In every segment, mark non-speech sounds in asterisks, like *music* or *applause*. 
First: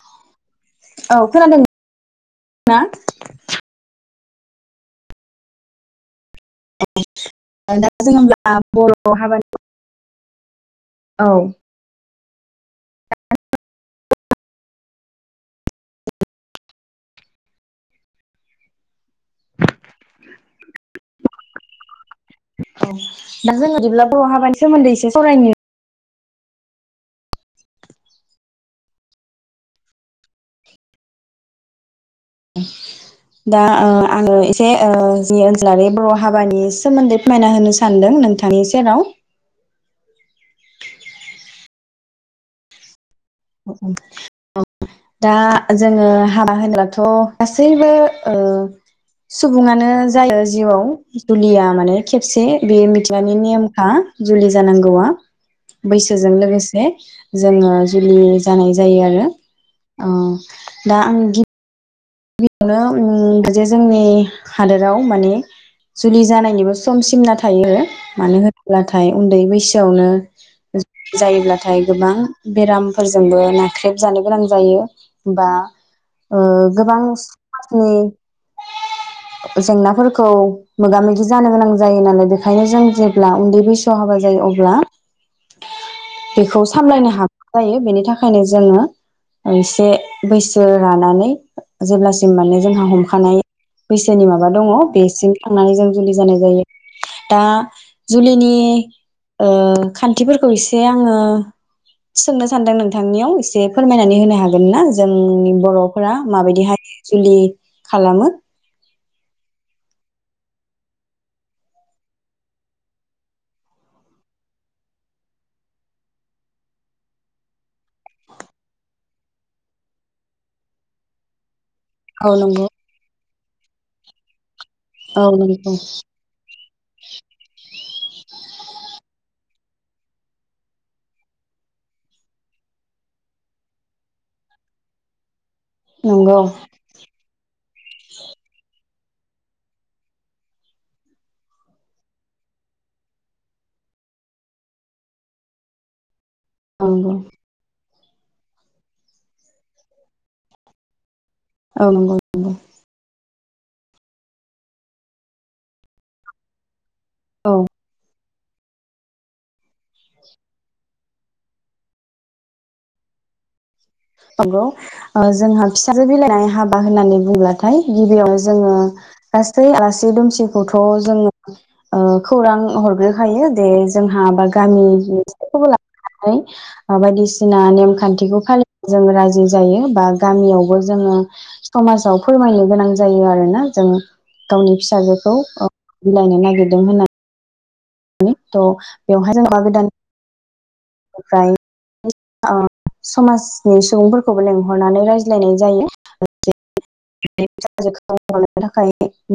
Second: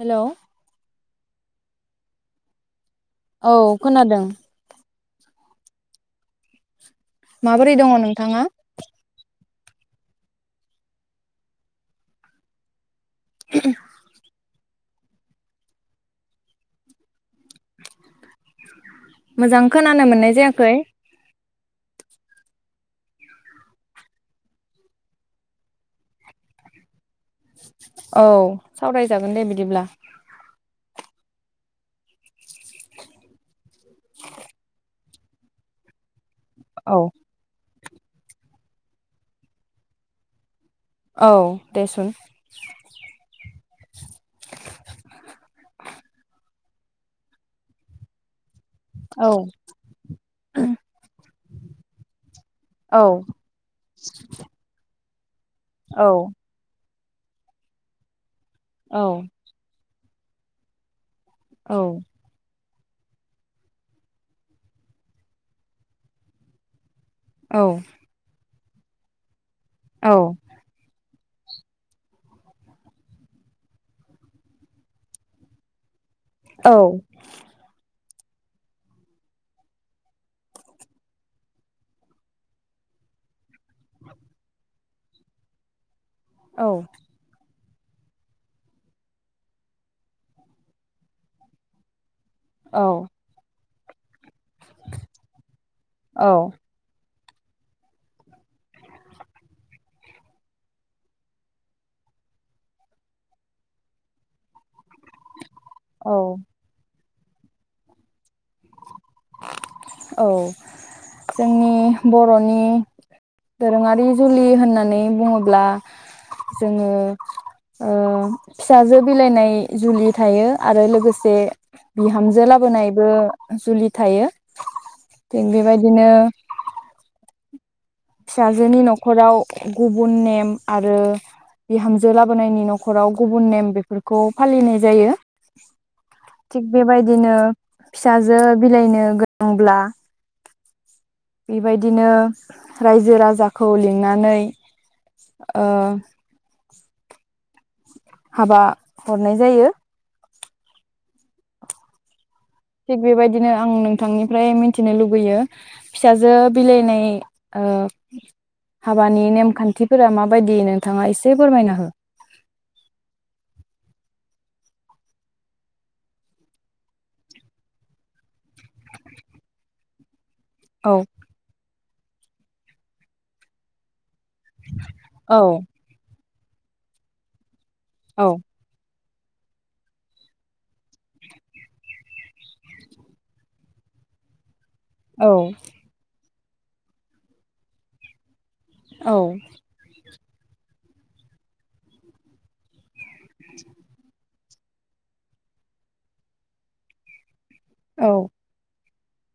Hello औ खोनादों ना औ खोनादों माबोरै ए दङ दा जों नोंथाङा होमब्ला बर' हाबानि औ *inaudible* मोजां खोनानो मोननाय जायाखै औ दा जों बिब्ला बराव हाबानि सोमोन्दै एसे सावरायनि औ सावरायजागोन दे बिदिब्ला । *inaudible* दा आङो एसे ओ जोंनि ओसोला बे बर'। हाबानि सोमोन्दै फोरमायना होनो सो सानदों नोंथांनि सेराव । औ दे सुन दा जोङो हाबा होनोबथ' गासैबो औ सुबुङानो जायो जिउआव जुलिया माने खेबसे बे औ मिथिलानि नेमखा जुलि जानांगौआ । औ बैसोजों लोगोसे जोङो बि जानाय औ जायो आरो औ दा आं औ नो उम जे जोंनि हादोराव माने जुलि जानायनिबो समसिमना थायो मानो होनो ब्लाथाय उन्दै बैसो सोआवनो जायोब्लाथाय गोबां बेरामफोरजोंबो नाख्रेबजानो गोनां जायो बा ओ। औ गोबां समनि जेंनाफोरखौ मोगा मोगि जानो गोनां जायो नालाय बेखायनो जों जेब्ला उन्दै बैसोआव हाबा जायो अब्ला *inaudible* बेखौ सामलायनो हाग जायो बेनि थाखायनो जोङो एसे बैसो रानानै जेब्ला जों माने जोंहा हमखानाय बैसोनि माबा दङ' बेसिम थांनानै जों जुलि औ जानाय जायो। दा जुलिनि ओ खान्थिफोरखौ इसे आङो सोंनो सानदों नोंथांनियाव इसे फोरमायनानै होनो हागोन ना जोंनि बर'फोरा माबायदि हाय बेनि जुलि खालामो? औ जोंनि बर'नि दोरोङारि जुलि होननानै बुङोब्ला जोङो ओ फिसाजो बिलाइनाय जुलि थायो आरो लोगोसे औ बिहामजो नंगौ लाबोनायबो जुलि थायो। औ थिग नंगौ बेबायदिनो फिसाजोनि न'खराव गुबुन नेम आरो बिहामजो लाबोनायनि न'खराव गुबुन नेम बेफोरखौ फालिनाय जायो। नंगौ थिग बेबायदिनो फिसाजो बिलाइनो गोनांब्ला बेबायदिनो रायजो राजाखौ लिंनानै ओ नंगौ। हाबा हरनाय जायो। औ नंगौ नंगौ। थिग बेबायदिनो आं नोंथांनिफ्राय मिथिनो लुबैयो फिसाजो बिलाइनाय औ ओ हाबानि नेमखान्थिफोरा माबायदि नोंथाङा एसे फोरमायना हो। नंगौ ओ जोंहा फिसाजो बिलाइनाय हाबा होननानै बुंब्लाथाय गिबियावनो जोङो गासै आलास सि दोमसि औ खौथ' जोङो ओ खौरां हरग्रोखायो दे जों हा बा गामि औ *unintelligible* फाय बायदिसिन ना औ नेमखान्थिखौ फालि जों राजि जायो बा गामियावबो जोङो समाजाव फोरमायनो गोनां जायो आरोना जों। गावनि फिसाजोखौ औ बिलायनो नागिर गिरदों होनना *unintelligible* थ' बेवहाय जों मा गोदान ओमफ्राय अ। समाजनि सुबुंफोर खौबो लेंंहरनानै रायज्लायनाय जायो। *unintelligible* जि औ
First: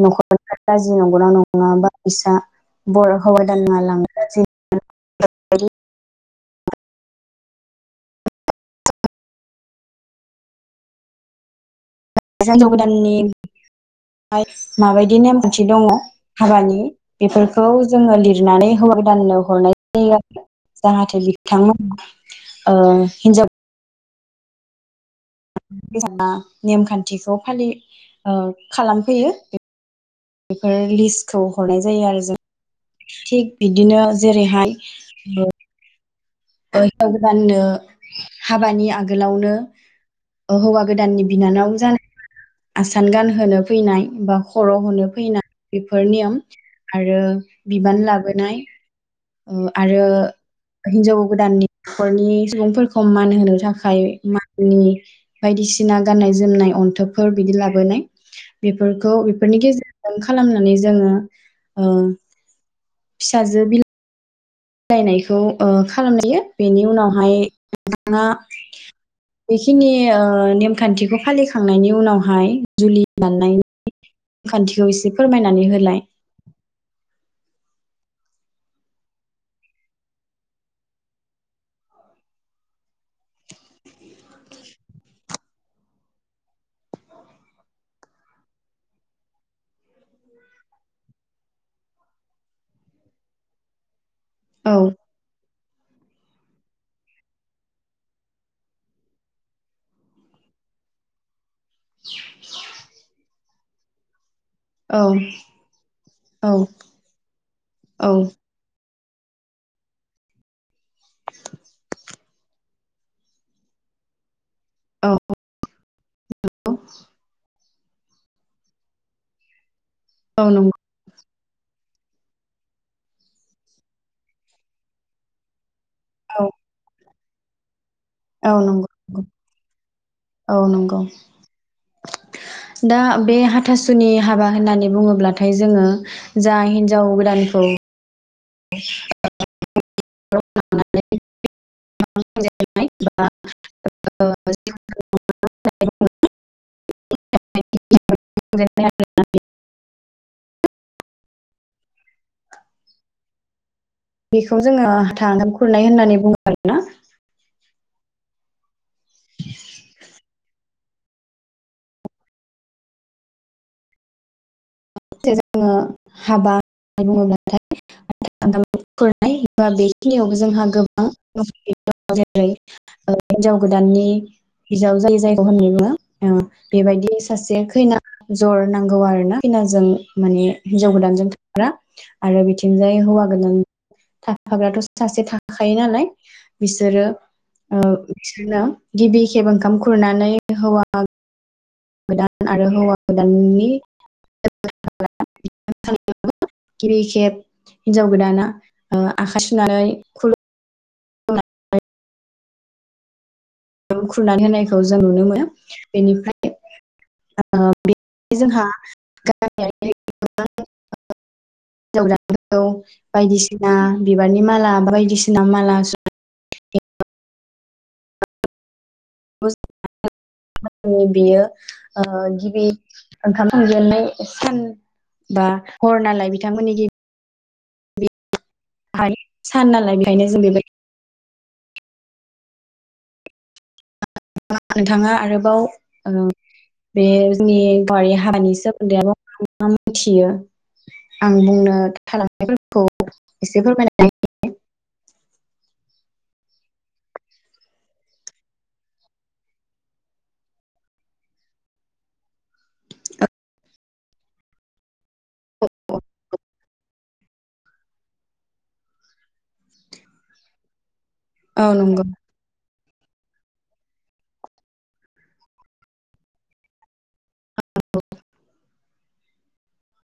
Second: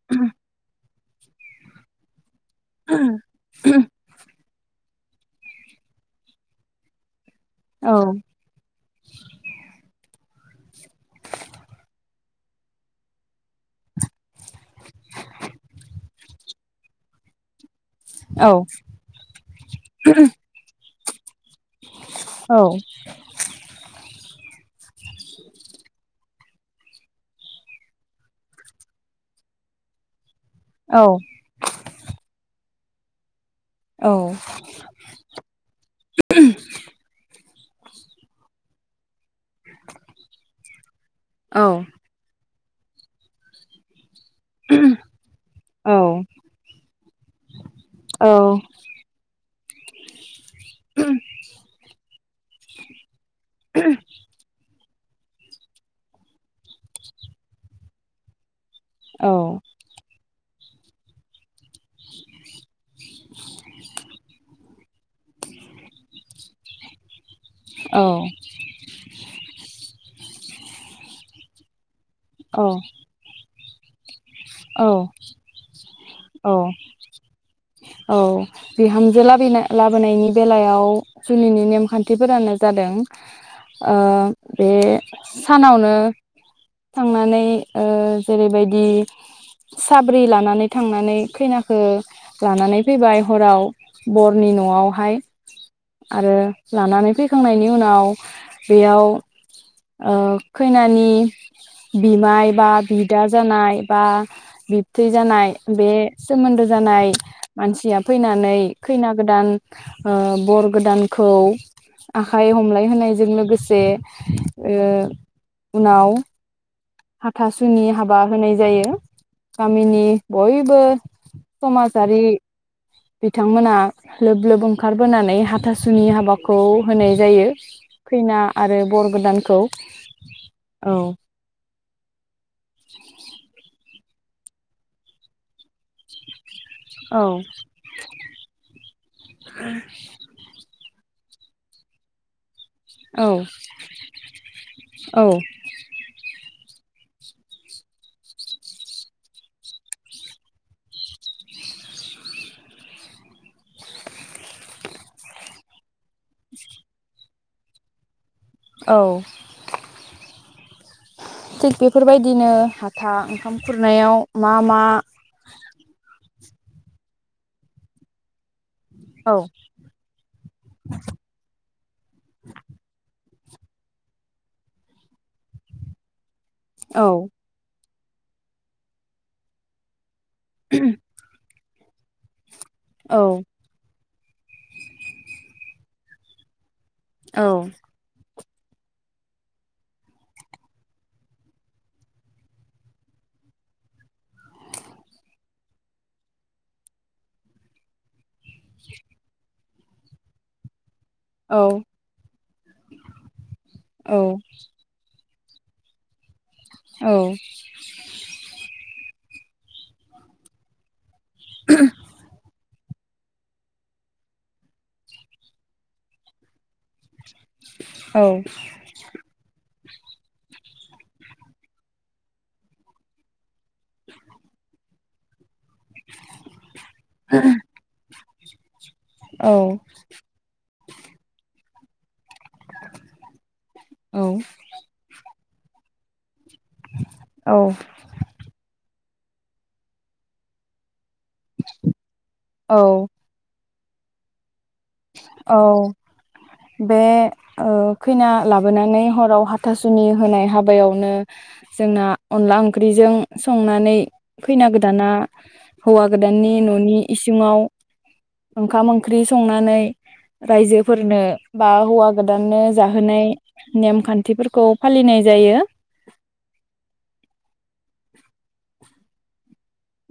नंगौना नङा बागैसा बर' हौवा दानना *unintelligible* *unintelligible* औ। हिन्जाव गोदाननि माबायदि नेमखान्थि दङ हाबानि बेफोरखौ जोङो औ लिरनानै होवा गोदाननो हरनाय जायो आरो। जाहाथे बि थां औ ओ हिनजाव *unintelligible* नेमखान्थिखौ फालि ओ खालामफैयो बेफोर लिस्टखौ हरनाय जायो आरो जों थिग बिदिनो औ जेरैहाय ओ जाव गोदाननो हाबानि आ आगोलावनो ओ हौवा गोदाननि औ बिनानाव जानाय आसान गानहोनो फैनाय बा खर' हनो फैनाय औ बेफोर नियम आरो बिबान लाबोनाय ओ आरो हिनजाव गोदाननि न'खरनि सुबुंफोरखौ मान होनो थाखाय माननि बायदिसिना गाननाय जोमनाय अन्थोबफोर बिदि लाबोनाय। बेफोरखौ औ बेफोरनि गेजेरजों खालामनो। ने जोङो। उम दायनायखौ ओ खालामजायो बेनि उनावहाय औ *unintelligible* यिओ नेमखान्थिखौ फालिखांनायनि उनावहाय जुलि दाननाय *unintelligible* खान्थिखौ एसे औ फोरमायनानै होलाय। औ बिहामजो लाब लाबोनायनि बेलायाव जुलिनि नेमखान्थिफोरानो जादों बे सानावनो थांनानै ओ जेरैबायदि। साब्रै लानानै थांनानै खैनाखौ लानानै फैबाय हराव बरनि औ न'आवहाय आरो लानानै फैखांनायनि उनाव बेयाव ओ खैनानि बिमाय बा बिदा जानाय बा बिबथै औ जानाय बे औ सोमोन्दो जानाय मानसिया औ फैनानै खैना गोदान ओ बर गोदानखौ आखाइ हमलाय होनायजों लोगोसे ओ औ उनाव हाथासुनि हाबा होनाय जायो गा मिनि औ नंगौ बयबो समाजारि बिथांमोना लोब लोब ओंखारबोनानै थासुनि औ हाबाखौ होनाय जायो। फैना औ आरो बर नंगौ गोदानखौ औ दा बे हाथासु आसुनि हाबा होननानै बुङोब्लाथाय जोङो जा हिन्जाव गोदानखौ आरो औ *inaudible* औ *unintelligible* बेखौ जोङो थांगोन खुरनाय होननानै बुङो आरो ना औ थिग बेफोरबायदिनो हाथा ओंखाम खुरनायाव मा मा *unintelligible* जे जोङो हाबा *unintelligible* औ *unintelligible* बेखिनियावबो जोंहा गोबां दङ जेरै ओ हिनजाव गोदाननि बिजावजालि जायख होनना बुङो औ औ बेबायदि सासे खैना जर नांगौ आरो ना खैना जों माने हिन्जाव गोदानजों *unintelligible* आरो बिथिं जाय औ हौवा गोदान थाफाग्राथ' सासे थाखायो नालाय बिसोरो औ ओ बिसोरनो गिबि खेब ओंखाम खुरनानै हौवा गोदान आरो हौवा गोदाननि *unintelligible* गिबि खेब हिन्जाव गोदाना ओ आखाय सुनानै खुलुम औ औ खुरनानै होनायखौ जों नुनो मोनो। बेनिफ्राय औ *unintelligible* ओ बे जोंहा *unintelligible* हिनजाव गोदानखौ बायदिसिना बिबारनि माला बायदिसिना माला *unintelligible* औ *unintelligible* बियो ओ गिबि ओंखाम थांजेननाय सान बा हर नालाय बिथांमोननि गि *inaudible* *unintelligible* सान नालाय बेखायनो जों बेबायदि औ *unintelligible* नोंथाङा आरो बाव ओ बे औ जोंनि बवारि हानि सोमोन्दै आरोबाव मा मा मोनथियो? आं बुंनो औ थालांनायफोरखौ एसे फोरमायना *unintelligible* औ बे ओ खैना लाबोनानै हराव हाथासुनि होनाय हाबायावनो जोंना अनला ओंख्रिजों संनानै खैना गोदाना हौवा गोदाननि न'नि इसिङाव ओंखाम ओंख्रि संनानै रायजो फोरनो औ बा नंगौ हौवा गोदाननो जाहोनाय नेमखान्थिफोरखौ फालिनाय जायो।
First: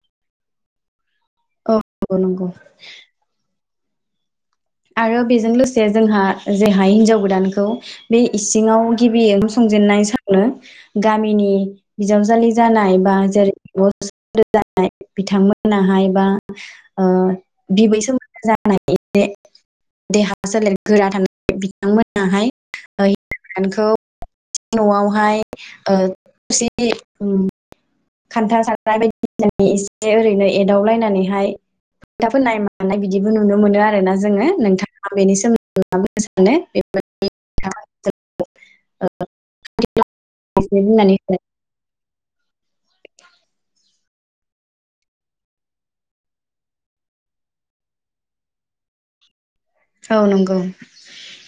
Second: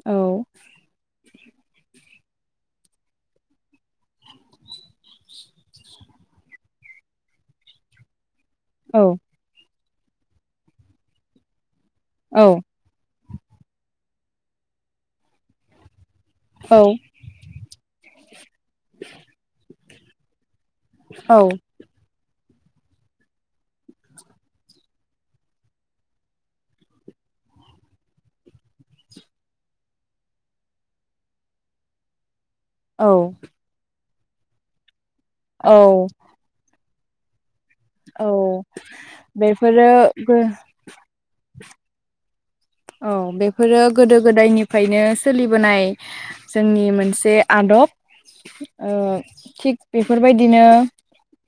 औ औ नंगौ नंगौ। आरो बेजों लोगोसे जोंहा जेहाय हिनजाव गोदानखौ बे इसिङाव गिबि ओंखाम संजेननाय सानो गामिनि औ बिजावजालि जानाय बा *unintelligible* जानाय बिथांमोनाहाय बा औ ओ बिबै सोमोन्दो जानाय *unintelligible* देहा सोलेर गोरा थानाय बिथांमोनाहाय ओ हिनजाव‌ गोदानखौ न'आवहाय ओ थोरसि, खान्था, साराइ बायदिसिना एसे ओरैनो एदावलायनानैहाय फोथा फोन्नाय मा नाय औ बिदिबो नुनो मोनो आरो। *unintelligible* जोङो नोंथां। आं बेनि सोमोन्दै औ बुंलांनो सानो‌ *unintelligible* औ बेफोरो एसे बुंनानै औ बेफोरो गोदो गोदायनिफ्रायनो सोलिबोनाय जोंनि मोनसे आदब ओ थिग होलाय औ नंगौ बेफोरबायदिनो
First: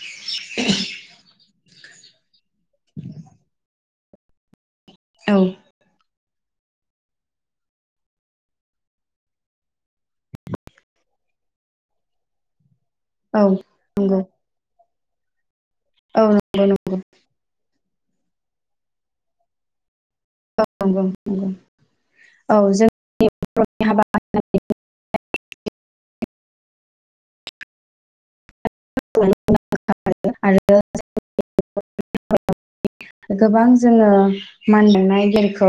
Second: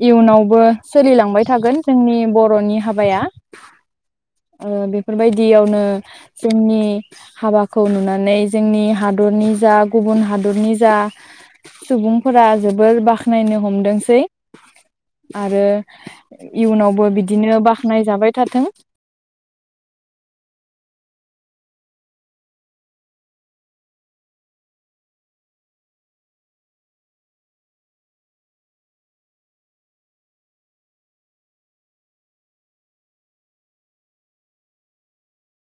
इयुनावबो सोलिलांबाय थागोन। जोंनि ब र'नि हाबाया। ओ औ बेफोरबायदियावनो जोंनि हाबाखौ नुनानै जोंनि हादरनि जा गुबुन हादरनि जा सुबुंफोरा जो बोर औ बाखनायनो हमदोंसै। नंगौ आरो औ नंगौ नंगौ इयुनावबो बिदिनो बाख नाय जाबाय थाथों। नंगौ-नंगौ औ जोंनि *inaudible* *inaudible* आरो *inaudible* गोबां जोङो मानदांनाय जोंखौ